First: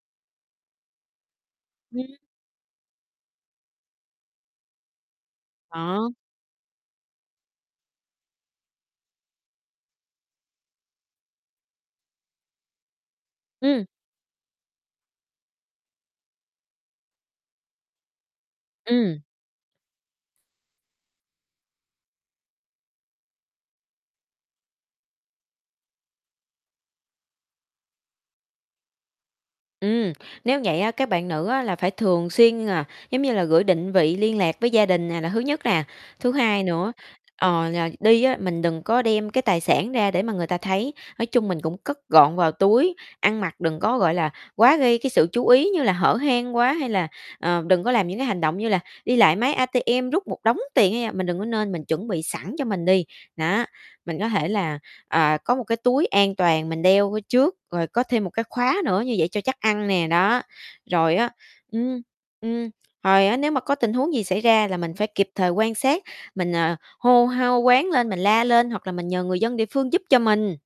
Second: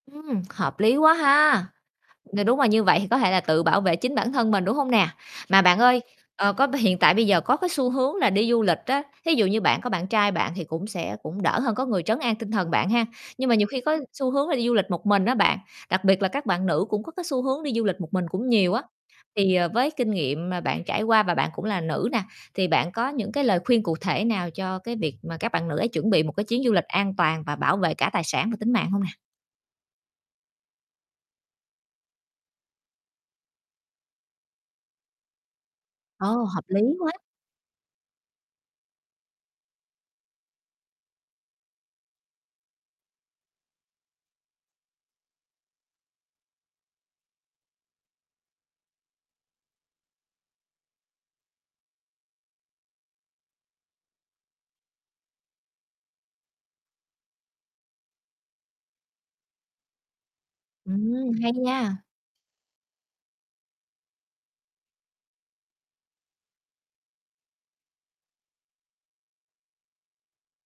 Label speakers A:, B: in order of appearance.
A: Ừm, hợp lý quá ha.
B: Ừm.
A: Ng đúng là như vậy thì có thể là tự bảo vệ chính bản thân mình, đúng hông nè? Mà bạn ơi,
B: Ờ.
A: ờ, có b hiện tại bây giờ có cái xu hướng là đi du lịch á, thí dụ như bạn có bạn trai bạn thì cũng sẽ cũng đỡ hơn có người trấn an tinh thần bạn ha. Nhưng mà nhiều khi
B: Ừm.
A: có xu hướng là đi du lịch một mình á bạn, đặc biệt là các bạn nữ cũng có cái xu hướng đi du lịch một mình cũng nhiều á,
B: Ừm.
A: thì, ờ, với kinh nghiệm mà bạn trải qua và bạn cũng là nữ nè, thì bạn có những cái lời khuyên cụ thể nào cho cái việc mà các bạn nữ ấy chuẩn bị một cái chuyến du lịch an toàn và bảo vệ cả tài sản và tính mạng hông nè?
B: Ừm, nếu vậy á, các bạn nữ á là phải thường xuyên, à, giống như là, gửi định vị liên lạc với gia đình nè, là thứ nhất nè. Thứ
A: Ô, hợp
B: hai
A: lý
B: nữa,
A: quá!
B: ờ, là đi á, mình đừng có đem cái tài sản ra để mà người ta thấy, nói chung mình cũng cất gọn vào túi, ăn mặc đừng có, gọi là, quá gây cái sự chú ý như là hở hang quá, hay là, ờ, đừng có làm những cái hành động như là đi lại máy ATM rút một đống tiền, hay là mình đừng có nên mình chuẩn bị sẵn cho mình đi, đó. Mình có thể là, à, có một cái túi an toàn mình đeo ở trước, rồi có thêm một cái khóa nữa như vậy cho chắc ăn nè, đó. Rồi á
A: Ừm, hay nha.
B: ừm, ừm, hồi á nếu mà có tình huống gì xảy ra là mình phải kịp thời quan sát, mình, ờ, hô hô hoán lên, mình la lên hoặc là mình nhờ người dân địa phương giúp cho mình.